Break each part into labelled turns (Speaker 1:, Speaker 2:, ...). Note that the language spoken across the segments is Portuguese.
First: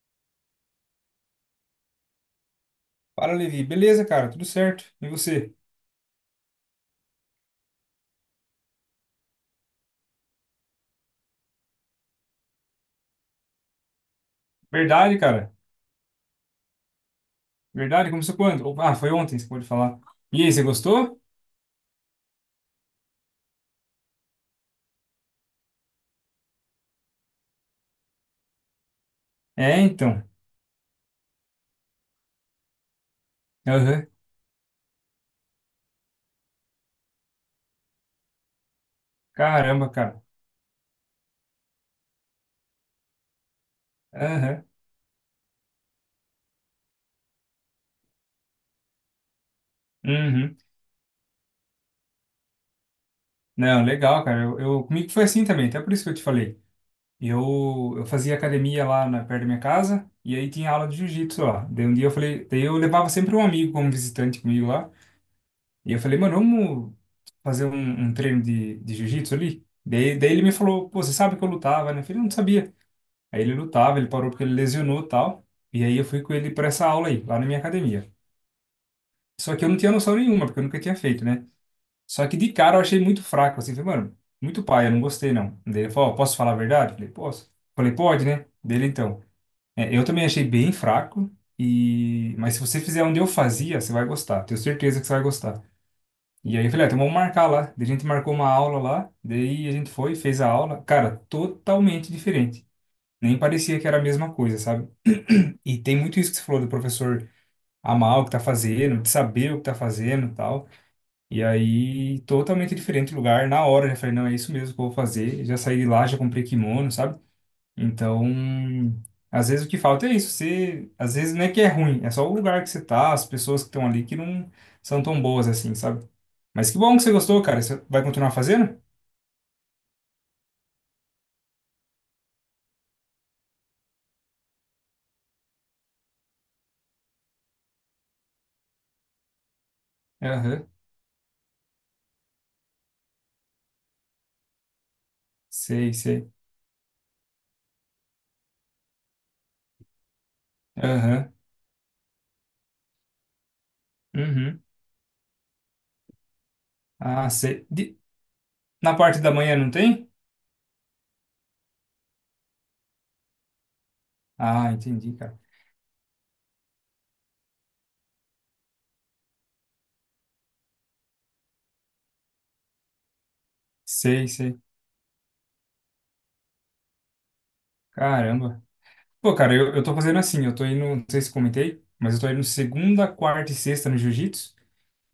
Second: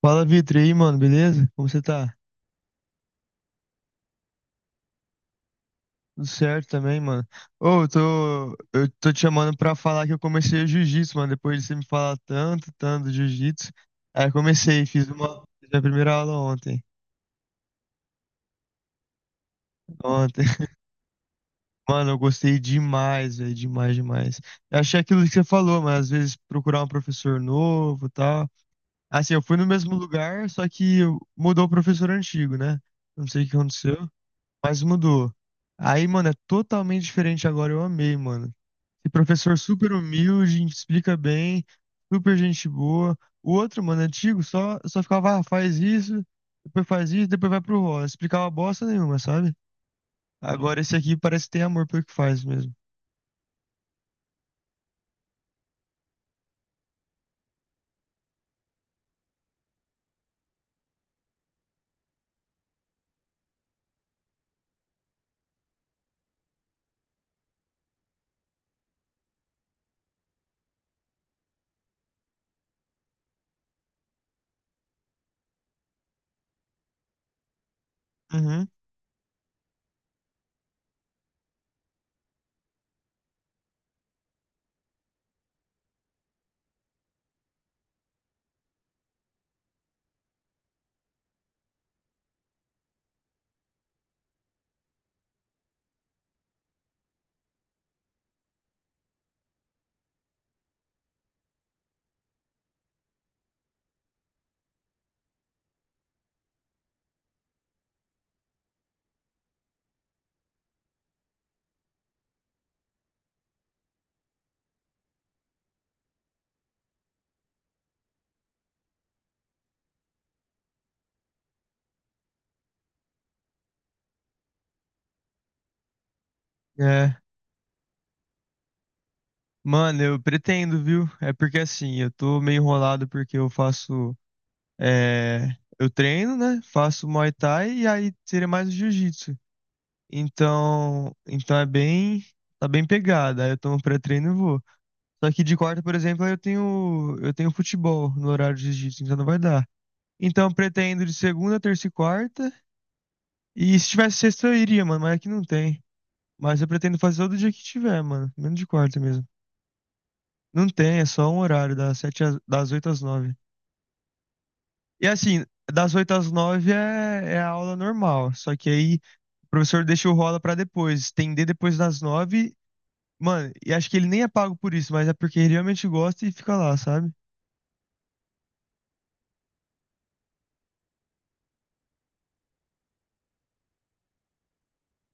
Speaker 1: Fala, Vitor, e aí, mano, beleza? Como você tá?
Speaker 2: Fala, Levi. Beleza, cara? Tudo certo. E você?
Speaker 1: Tudo certo também, mano. Ô, eu tô te chamando pra falar que eu comecei o jiu-jitsu, mano. Depois de você me falar tanto, tanto do jiu-jitsu. Aí eu comecei, fiz
Speaker 2: Verdade,
Speaker 1: uma,
Speaker 2: cara.
Speaker 1: Fiz minha primeira aula ontem.
Speaker 2: Verdade? Começou quando? Opa, ah, foi ontem, você pode falar. E
Speaker 1: Ontem.
Speaker 2: aí, você gostou?
Speaker 1: Mano, eu gostei demais, velho, demais, demais. Eu achei aquilo que você falou, mas às vezes procurar um professor novo e tal. Assim, eu fui no
Speaker 2: É,
Speaker 1: mesmo
Speaker 2: então.
Speaker 1: lugar, só que mudou o professor antigo, né? Não sei o que
Speaker 2: Aham.
Speaker 1: aconteceu. Mas mudou. Aí, mano, é totalmente diferente agora. Eu amei, mano. E professor
Speaker 2: Caramba,
Speaker 1: super
Speaker 2: cara.
Speaker 1: humilde, explica bem, super gente boa. O outro, mano, antigo,
Speaker 2: Aham.
Speaker 1: só ficava, ah, faz isso, depois vai pro rolo. Explicava bosta nenhuma, sabe?
Speaker 2: Uhum.
Speaker 1: Agora esse aqui parece que tem amor pelo que faz mesmo.
Speaker 2: Não, legal, cara. Comigo foi assim também, até por isso que eu te falei. Eu fazia academia lá perto da minha casa, e aí tinha aula de jiu-jitsu lá. Daí um dia eu falei, daí eu levava sempre um amigo como visitante comigo lá. E eu falei, mano, vamos fazer um treino de jiu-jitsu ali? Daí ele me falou, pô, você sabe que eu lutava, né? Eu falei, não sabia. Aí ele lutava, ele parou porque ele lesionou e tal. E aí eu fui com ele para essa aula aí, lá na minha academia.
Speaker 1: Uhum.
Speaker 2: Só que eu não tinha noção nenhuma, porque eu nunca tinha feito, né? Só que de cara eu achei muito fraco, assim, falei, mano, muito pai, eu não gostei não. Daí ele falou, ó, posso falar a verdade? Falei, posso. Falei, pode, né? Dele então. É, eu também achei bem fraco, mas se você fizer onde eu fazia, você vai gostar, tenho certeza que você vai gostar. E aí eu falei, ah, então vamos marcar lá. Daí a gente marcou uma aula lá, daí a gente foi, fez a aula. Cara, totalmente diferente. Nem parecia que era a mesma coisa, sabe? E tem muito isso que você falou do professor amar o que tá fazendo, de saber o que tá fazendo e tal. E aí, totalmente diferente o lugar. Na hora, eu já falei, não, é isso mesmo que eu vou fazer. Já saí de lá, já comprei kimono, sabe? Então, às vezes o que falta é isso. Você, às vezes não é que é ruim, é só o lugar que você tá, as pessoas que estão ali que não são tão boas assim, sabe? Mas que bom que você
Speaker 1: É.
Speaker 2: gostou, cara. Você vai continuar fazendo?
Speaker 1: Mano, eu pretendo, viu? É porque assim, eu tô meio enrolado porque eu faço. Eu treino, né? Faço Muay Thai e aí seria mais o jiu-jitsu.
Speaker 2: Aham,
Speaker 1: Então é bem, tá bem pegada. Aí eu tomo pré-treino e vou. Só que de quarta,
Speaker 2: sei,
Speaker 1: por exemplo,
Speaker 2: sei.
Speaker 1: eu tenho futebol no horário de jiu-jitsu, então não vai dar. Então, pretendo de
Speaker 2: Aham,
Speaker 1: segunda, terça e quarta. E se tivesse sexta, eu
Speaker 2: uhum.
Speaker 1: iria, mano, mas aqui não tem. Mas eu pretendo fazer
Speaker 2: Ah,
Speaker 1: todo dia que
Speaker 2: sei.
Speaker 1: tiver, mano, menos de
Speaker 2: Na
Speaker 1: quarta
Speaker 2: parte
Speaker 1: mesmo.
Speaker 2: da manhã não tem?
Speaker 1: Não tem, é só um horário, das 8 às 9.
Speaker 2: Ah,
Speaker 1: E
Speaker 2: entendi, cara.
Speaker 1: assim, das 8 às 9 é a aula normal, só que aí o professor deixa o rola pra depois, estender depois das 9. Mano, e acho que ele nem
Speaker 2: Sei,
Speaker 1: é pago
Speaker 2: sei.
Speaker 1: por isso, mas é porque ele realmente gosta e fica lá, sabe?
Speaker 2: Caramba. Pô, cara, eu tô fazendo assim, eu tô indo, não sei se comentei, mas eu tô indo segunda, quarta e sexta no jiu-jitsu,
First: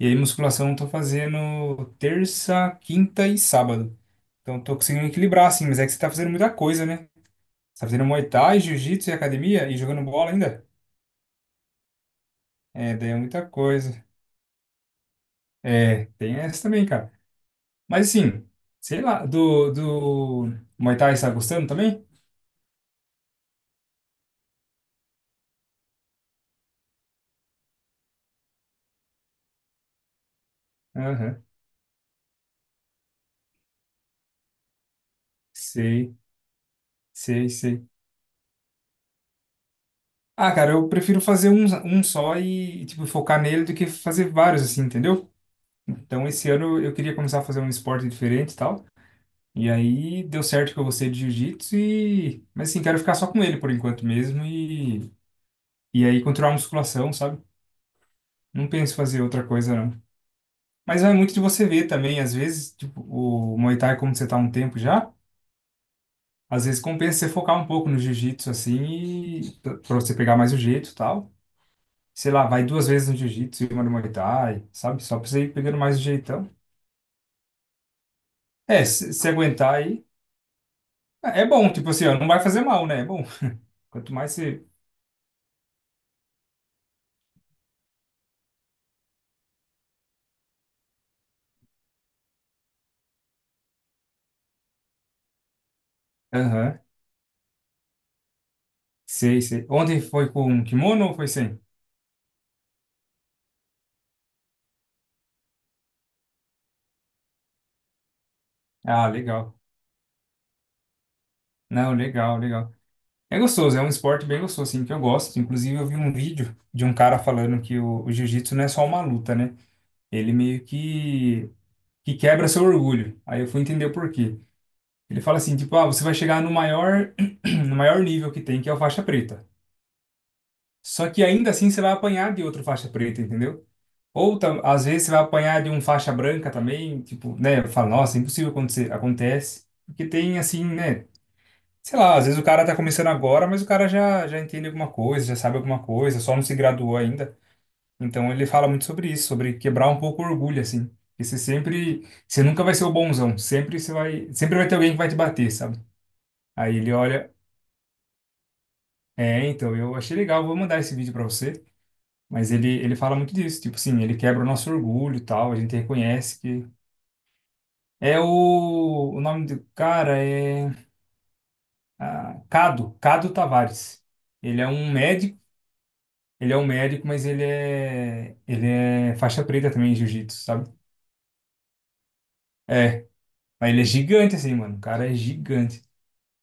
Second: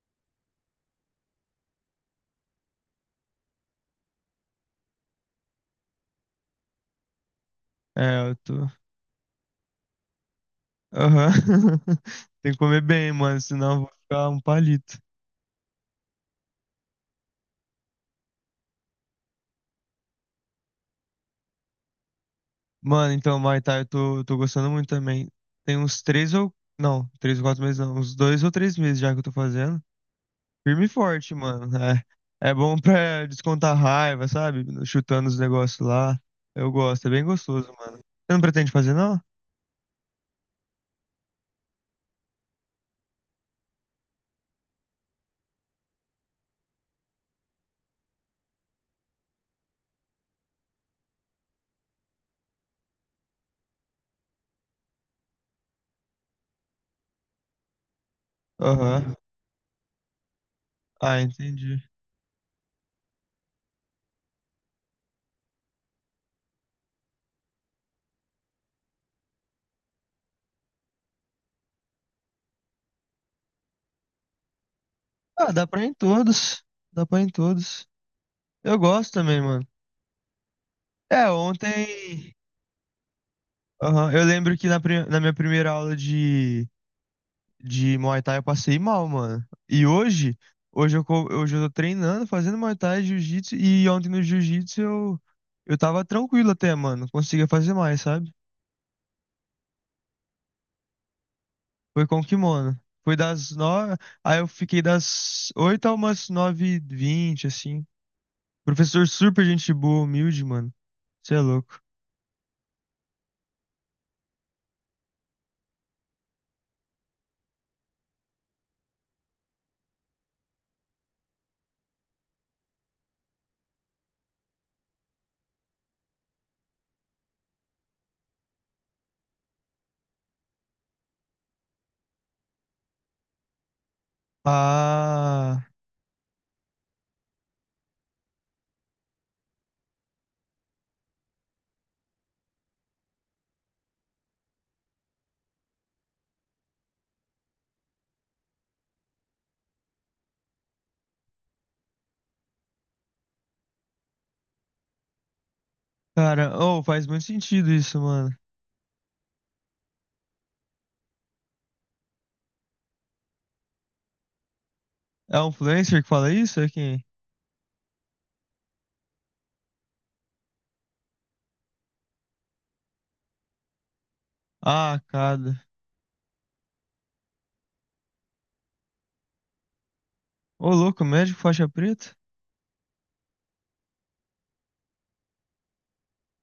Speaker 2: e aí musculação eu tô fazendo terça, quinta e sábado. Então eu tô conseguindo equilibrar, assim, mas é que você tá fazendo muita coisa, né? Você tá fazendo Muay
Speaker 1: É, eu
Speaker 2: Thai,
Speaker 1: tô.
Speaker 2: jiu-jitsu e academia e jogando bola ainda?
Speaker 1: Aham. Tem que comer
Speaker 2: É, daí
Speaker 1: bem,
Speaker 2: é
Speaker 1: mano,
Speaker 2: muita
Speaker 1: senão eu vou
Speaker 2: coisa.
Speaker 1: ficar um palito.
Speaker 2: É, tem essa também, cara. Mas assim, sei lá, do Muay Thai você tá gostando também?
Speaker 1: Mano, então, Muay Thai, eu tô gostando muito também. Tem uns três ou. Não, três ou quatro meses não. Uns dois ou três meses já que eu tô fazendo. Firme e forte,
Speaker 2: Aham,
Speaker 1: mano. É, é bom pra descontar raiva, sabe? Chutando os negócios
Speaker 2: sei,
Speaker 1: lá. Eu gosto, é bem
Speaker 2: sei,
Speaker 1: gostoso,
Speaker 2: sei.
Speaker 1: mano. Você não pretende fazer, não?
Speaker 2: Ah, cara, eu prefiro fazer um só e, tipo, focar nele do que fazer vários, assim, entendeu? Então, esse ano eu queria começar a fazer um esporte diferente e tal. E aí, deu certo que eu gostei de jiu-jitsu Mas, assim, quero ficar só com ele por enquanto mesmo E aí, continuar a musculação, sabe? Não penso em
Speaker 1: Aham.
Speaker 2: fazer outra coisa, não. Mas vai
Speaker 1: Ah,
Speaker 2: muito de você
Speaker 1: entendi.
Speaker 2: ver também. Às vezes, tipo, o Muay Thai, como você tá há um tempo já, às vezes compensa você focar um pouco no jiu-jitsu, assim, pra você pegar mais o jeito e tal. Sei lá, vai duas vezes no jiu-jitsu e uma no Muay Thai, sabe? Só pra você
Speaker 1: Ah,
Speaker 2: ir
Speaker 1: dá
Speaker 2: pegando
Speaker 1: pra ir em
Speaker 2: mais o jeitão.
Speaker 1: todos. Dá pra ir em todos. Eu
Speaker 2: É,
Speaker 1: gosto
Speaker 2: se
Speaker 1: também, mano.
Speaker 2: aguentar aí,
Speaker 1: É,
Speaker 2: é bom, tipo assim, ó, não
Speaker 1: ontem.
Speaker 2: vai fazer mal, né? É bom.
Speaker 1: Aham,
Speaker 2: Quanto
Speaker 1: eu
Speaker 2: mais
Speaker 1: lembro
Speaker 2: você.
Speaker 1: que na minha primeira aula de Muay Thai eu passei mal, mano. E hoje, hoje eu tô treinando, fazendo Muay Thai, Jiu-Jitsu. E ontem no Jiu-Jitsu eu tava tranquilo até,
Speaker 2: Aham,
Speaker 1: mano. Conseguia fazer mais, sabe?
Speaker 2: sei, sei. Ontem foi com um kimono ou foi sem?
Speaker 1: Foi com kimono. Foi das nove. Aí eu fiquei das oito a umas nove e vinte, assim. Professor
Speaker 2: Ah,
Speaker 1: super
Speaker 2: legal.
Speaker 1: gente boa, humilde, mano. Você é louco.
Speaker 2: Não, legal, legal. É gostoso, é um esporte bem gostoso, assim, que eu gosto. Inclusive, eu vi um vídeo de um cara falando que o jiu-jitsu não é só uma luta, né? Ele meio que quebra seu orgulho. Aí eu fui entender o porquê. Ele fala assim, tipo, ah, você vai chegar no maior, no maior nível que tem, que é o faixa preta. Só que ainda assim você vai apanhar de outro faixa preta, entendeu? Às vezes você vai apanhar
Speaker 1: Ah,
Speaker 2: de um faixa branca também, tipo, né? Fala, nossa, impossível acontecer. Acontece. Porque tem assim, né? Sei lá, às vezes o cara tá começando agora, mas o cara já entende alguma coisa, já sabe alguma coisa, só não se graduou ainda. Então ele fala muito sobre isso, sobre quebrar um pouco o orgulho, assim. Porque você nunca vai ser o bonzão, sempre vai ter alguém que vai te bater, sabe?
Speaker 1: cara,
Speaker 2: Aí
Speaker 1: oh,
Speaker 2: ele
Speaker 1: faz muito
Speaker 2: olha.
Speaker 1: sentido isso, mano.
Speaker 2: É, então, eu achei legal, vou mandar esse vídeo pra você, mas ele fala muito disso, tipo assim, ele quebra o nosso orgulho e
Speaker 1: É um
Speaker 2: tal, a gente
Speaker 1: influencer que fala
Speaker 2: reconhece
Speaker 1: isso?
Speaker 2: que...
Speaker 1: É quem?
Speaker 2: É o nome do cara é Cado, Tavares. Ele é um
Speaker 1: Ah,
Speaker 2: médico,
Speaker 1: cada.
Speaker 2: mas ele é faixa preta também em jiu-jitsu,
Speaker 1: Ô,
Speaker 2: sabe?
Speaker 1: louco, médico faixa preta?
Speaker 2: É, mas ele é gigante assim, mano, o cara é gigante.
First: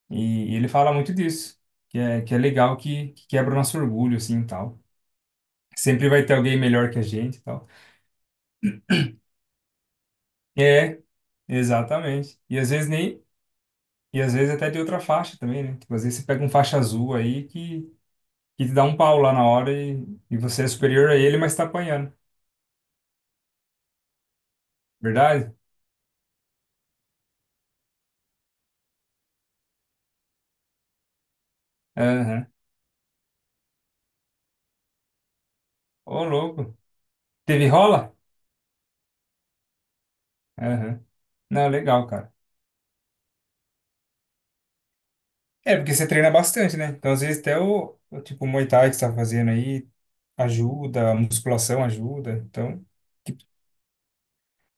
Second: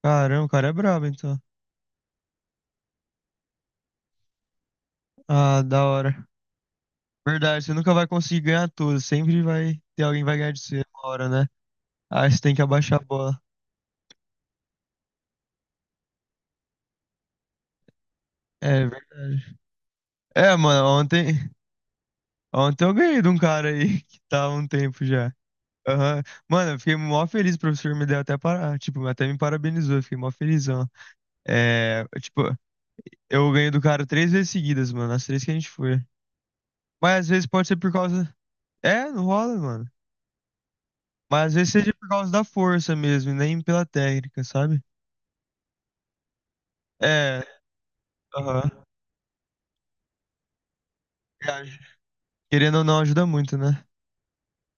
Speaker 1: Caramba, o
Speaker 2: E,
Speaker 1: cara
Speaker 2: ele
Speaker 1: é
Speaker 2: fala
Speaker 1: brabo,
Speaker 2: muito
Speaker 1: então.
Speaker 2: disso, que é legal que quebra o nosso orgulho assim e tal.
Speaker 1: Ah, da
Speaker 2: Sempre vai
Speaker 1: hora.
Speaker 2: ter alguém melhor que a gente e
Speaker 1: Verdade,
Speaker 2: tal.
Speaker 1: você nunca vai conseguir ganhar tudo. Sempre vai ter alguém que vai ganhar de você
Speaker 2: É,
Speaker 1: uma hora, né? Aí você
Speaker 2: exatamente.
Speaker 1: tem
Speaker 2: E
Speaker 1: que
Speaker 2: às vezes
Speaker 1: abaixar a
Speaker 2: nem.
Speaker 1: bola.
Speaker 2: E às vezes até de outra faixa também, né? Tipo, às vezes você pega um faixa azul aí que te dá
Speaker 1: É
Speaker 2: um pau lá na
Speaker 1: verdade.
Speaker 2: hora e
Speaker 1: É,
Speaker 2: você é
Speaker 1: mano,
Speaker 2: superior a ele, mas tá apanhando.
Speaker 1: ontem eu ganhei de um cara aí que tava há um tempo já.
Speaker 2: Verdade?
Speaker 1: Aham. Mano, eu fiquei mó feliz, o professor me deu até para, tipo, até me parabenizou, eu fiquei mó felizão. É, tipo,
Speaker 2: Aham.
Speaker 1: Eu ganhei do cara três vezes seguidas, mano. As três que a gente foi.
Speaker 2: Ô, louco.
Speaker 1: Mas às vezes
Speaker 2: Teve
Speaker 1: pode ser por
Speaker 2: rola?
Speaker 1: causa. É, não rola, mano.
Speaker 2: Aham.
Speaker 1: Mas às
Speaker 2: Não,
Speaker 1: vezes seja
Speaker 2: legal,
Speaker 1: por causa
Speaker 2: cara.
Speaker 1: da força mesmo, e nem pela técnica, sabe?
Speaker 2: É, porque você treina bastante, né? Então, às vezes
Speaker 1: É,
Speaker 2: até o tipo, o Muay
Speaker 1: aham.
Speaker 2: Thai que você tá fazendo aí ajuda, a
Speaker 1: É, aj-
Speaker 2: musculação ajuda.
Speaker 1: Querendo ou
Speaker 2: Então,
Speaker 1: não, ajuda
Speaker 2: tipo,
Speaker 1: muito, né?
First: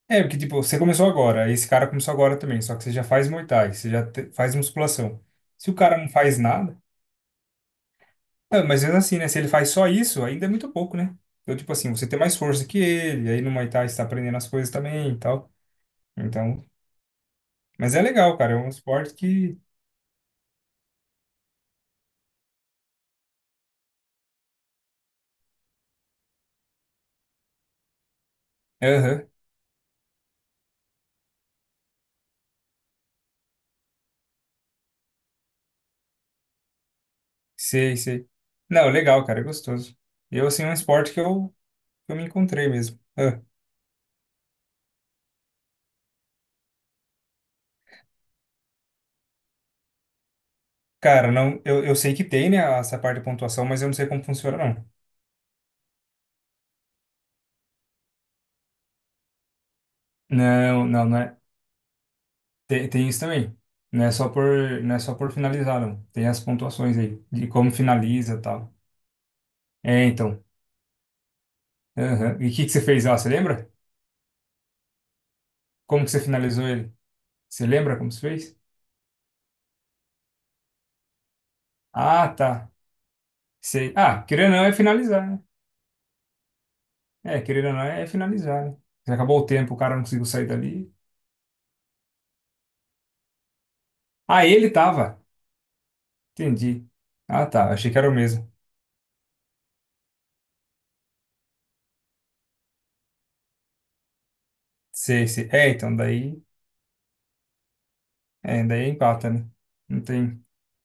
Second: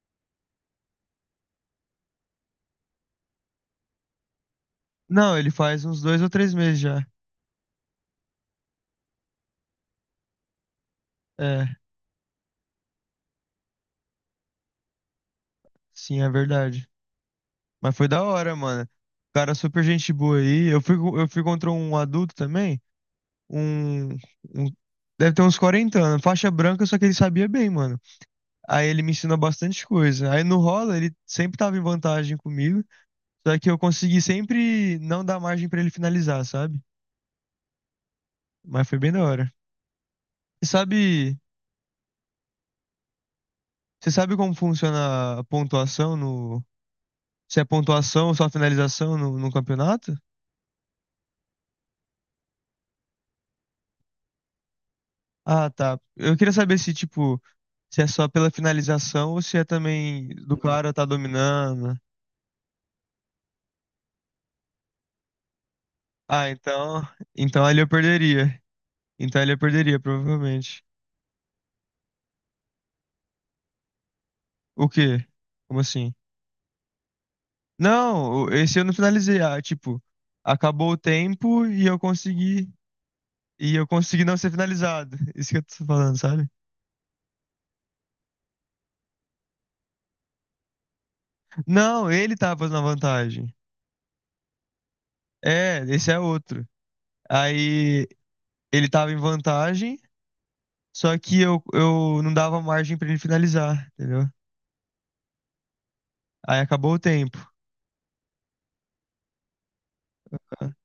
Speaker 2: é, porque, tipo, você começou agora, aí esse cara começou agora também, só que você já faz Muay Thai, você já faz musculação.
Speaker 1: Não, ele
Speaker 2: Se o
Speaker 1: faz
Speaker 2: cara
Speaker 1: uns
Speaker 2: não
Speaker 1: dois ou
Speaker 2: faz
Speaker 1: três
Speaker 2: nada.
Speaker 1: meses já.
Speaker 2: Ah, mas mesmo assim, né? Se ele faz só isso, ainda é muito pouco, né? Então,
Speaker 1: É,
Speaker 2: tipo assim, você tem mais força que ele, aí no Muay Thai você tá aprendendo as coisas também e tal.
Speaker 1: sim, é
Speaker 2: Então,
Speaker 1: verdade.
Speaker 2: mas
Speaker 1: Mas
Speaker 2: é
Speaker 1: foi da
Speaker 2: legal, cara.
Speaker 1: hora,
Speaker 2: É um
Speaker 1: mano.
Speaker 2: esporte
Speaker 1: O cara
Speaker 2: que.
Speaker 1: super gente boa aí. Eu fui contra um adulto também. Um, um- Deve ter uns 40 anos. Faixa branca, só que ele sabia bem, mano. Aí ele me
Speaker 2: Aham,
Speaker 1: ensinou bastante coisa. Aí no rola, ele sempre tava em vantagem comigo, só que eu consegui sempre não dar margem pra ele finalizar, sabe?
Speaker 2: sei, sei.
Speaker 1: Mas
Speaker 2: Não,
Speaker 1: foi bem da
Speaker 2: legal, cara, é
Speaker 1: hora.
Speaker 2: gostoso. Eu, assim,
Speaker 1: E
Speaker 2: é um esporte que
Speaker 1: sabe,
Speaker 2: eu, que eu me encontrei mesmo. Ah,
Speaker 1: você sabe como funciona a pontuação no, se é pontuação ou só finalização no campeonato?
Speaker 2: cara, não, eu sei que tem, né, essa parte de pontuação, mas eu não sei como funciona, não.
Speaker 1: Ah, tá. Eu queria saber se, tipo, se é só pela finalização ou se é também do
Speaker 2: Não,
Speaker 1: cara tá
Speaker 2: não, não é.
Speaker 1: dominando.
Speaker 2: Tem isso também. Não é só por, não é só por finalizar, não. Tem as
Speaker 1: Ah,
Speaker 2: pontuações
Speaker 1: então,
Speaker 2: aí, de
Speaker 1: então
Speaker 2: como
Speaker 1: ali eu
Speaker 2: finaliza e
Speaker 1: perderia.
Speaker 2: tal.
Speaker 1: Então ali eu perderia,
Speaker 2: É, então.
Speaker 1: provavelmente.
Speaker 2: Aham. E o que que você fez lá, você lembra?
Speaker 1: O quê? Como
Speaker 2: Como que
Speaker 1: assim?
Speaker 2: você finalizou ele? Você lembra como você fez?
Speaker 1: Esse eu não finalizei. Acabou o tempo e eu
Speaker 2: Ah,
Speaker 1: consegui.
Speaker 2: tá.
Speaker 1: E eu
Speaker 2: Sei. Ah,
Speaker 1: consegui não ser
Speaker 2: querendo ou não é
Speaker 1: finalizado.
Speaker 2: finalizar, né?
Speaker 1: Isso que eu tô falando, sabe?
Speaker 2: É, querendo ou não é finalizar, né? Já acabou o tempo, o cara não conseguiu sair dali.
Speaker 1: Não, ele tava na vantagem.
Speaker 2: Ah, ele tava.
Speaker 1: É, esse é outro.
Speaker 2: Entendi. Ah, tá. Achei que
Speaker 1: Aí
Speaker 2: era o mesmo.
Speaker 1: ele tava em vantagem, só que eu não dava margem pra ele finalizar, entendeu?
Speaker 2: Sei, sei. É, então
Speaker 1: Aí acabou o tempo,
Speaker 2: daí é empata, né? Não tem.
Speaker 1: cara.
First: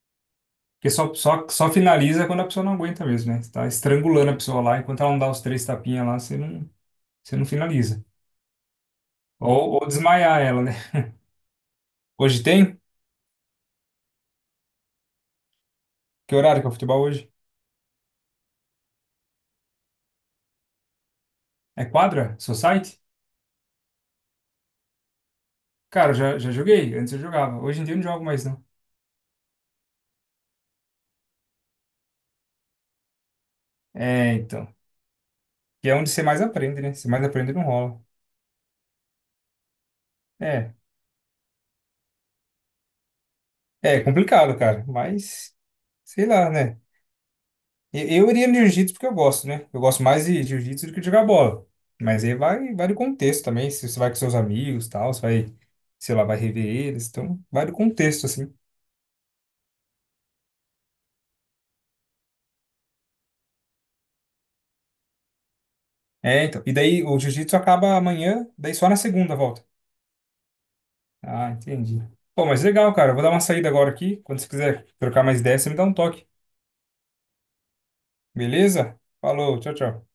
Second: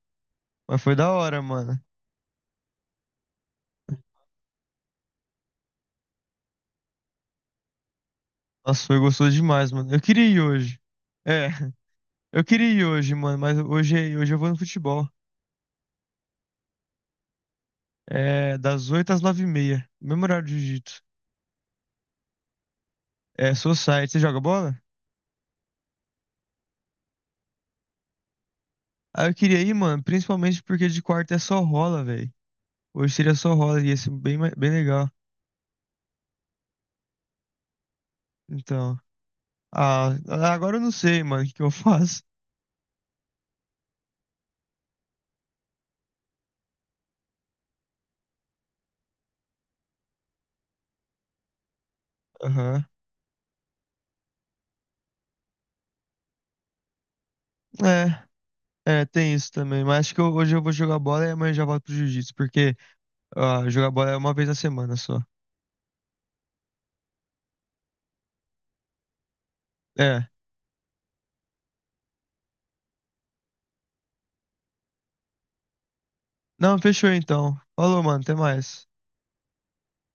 Speaker 1: Mas
Speaker 2: Porque
Speaker 1: foi da
Speaker 2: só,
Speaker 1: hora,
Speaker 2: só, só
Speaker 1: mano.
Speaker 2: finaliza quando a pessoa não aguenta mesmo, né? Você tá estrangulando a pessoa lá, enquanto ela não dá os três tapinhas lá, você não finaliza.
Speaker 1: Nossa, foi gostoso demais,
Speaker 2: Ou
Speaker 1: mano. Eu queria ir
Speaker 2: desmaiar ela, né?
Speaker 1: hoje. É,
Speaker 2: Hoje
Speaker 1: eu queria
Speaker 2: tem?
Speaker 1: ir hoje, mano, mas hoje eu vou no futebol.
Speaker 2: Que horário que é o futebol hoje?
Speaker 1: É, das 8 às nove h 30 Mesmo horário de jiu-jitsu.
Speaker 2: É quadra? Society?
Speaker 1: É, Society. Você joga bola?
Speaker 2: Cara, eu já joguei. Antes eu jogava. Hoje em dia eu não jogo mais, não.
Speaker 1: Ah, eu queria ir, mano. Principalmente porque de quarta é só rola, velho. Hoje seria só rola. E ia ser
Speaker 2: É,
Speaker 1: bem
Speaker 2: então.
Speaker 1: legal.
Speaker 2: Que é onde você mais aprende, né? Você mais aprende não rola.
Speaker 1: Então. Ah,
Speaker 2: É.
Speaker 1: agora eu não sei, mano, o que que eu faço.
Speaker 2: É complicado, cara. Mas, sei lá, né? Eu iria no jiu-jitsu porque eu gosto, né? Eu gosto mais de jiu-jitsu do que de jogar bola. Mas aí vai,
Speaker 1: Aham.
Speaker 2: vai do contexto também. Se você vai com seus amigos e tal, você vai, sei lá, vai rever eles. Então, vai do
Speaker 1: É.
Speaker 2: contexto, assim.
Speaker 1: É, tem isso também. Mas acho que hoje eu vou jogar bola e amanhã eu já volto pro jiu-jitsu. Porque ah, jogar bola é uma vez na semana só.
Speaker 2: É, então. E daí o jiu-jitsu acaba amanhã, daí só na segunda volta.
Speaker 1: É.
Speaker 2: Ah, entendi. Pô, mas legal, cara. Eu vou dar uma saída agora aqui. Quando você quiser trocar mais ideias, você me dá um toque.
Speaker 1: Não, fechou então. Falou, mano. Até mais.
Speaker 2: Beleza? Falou, tchau, tchau.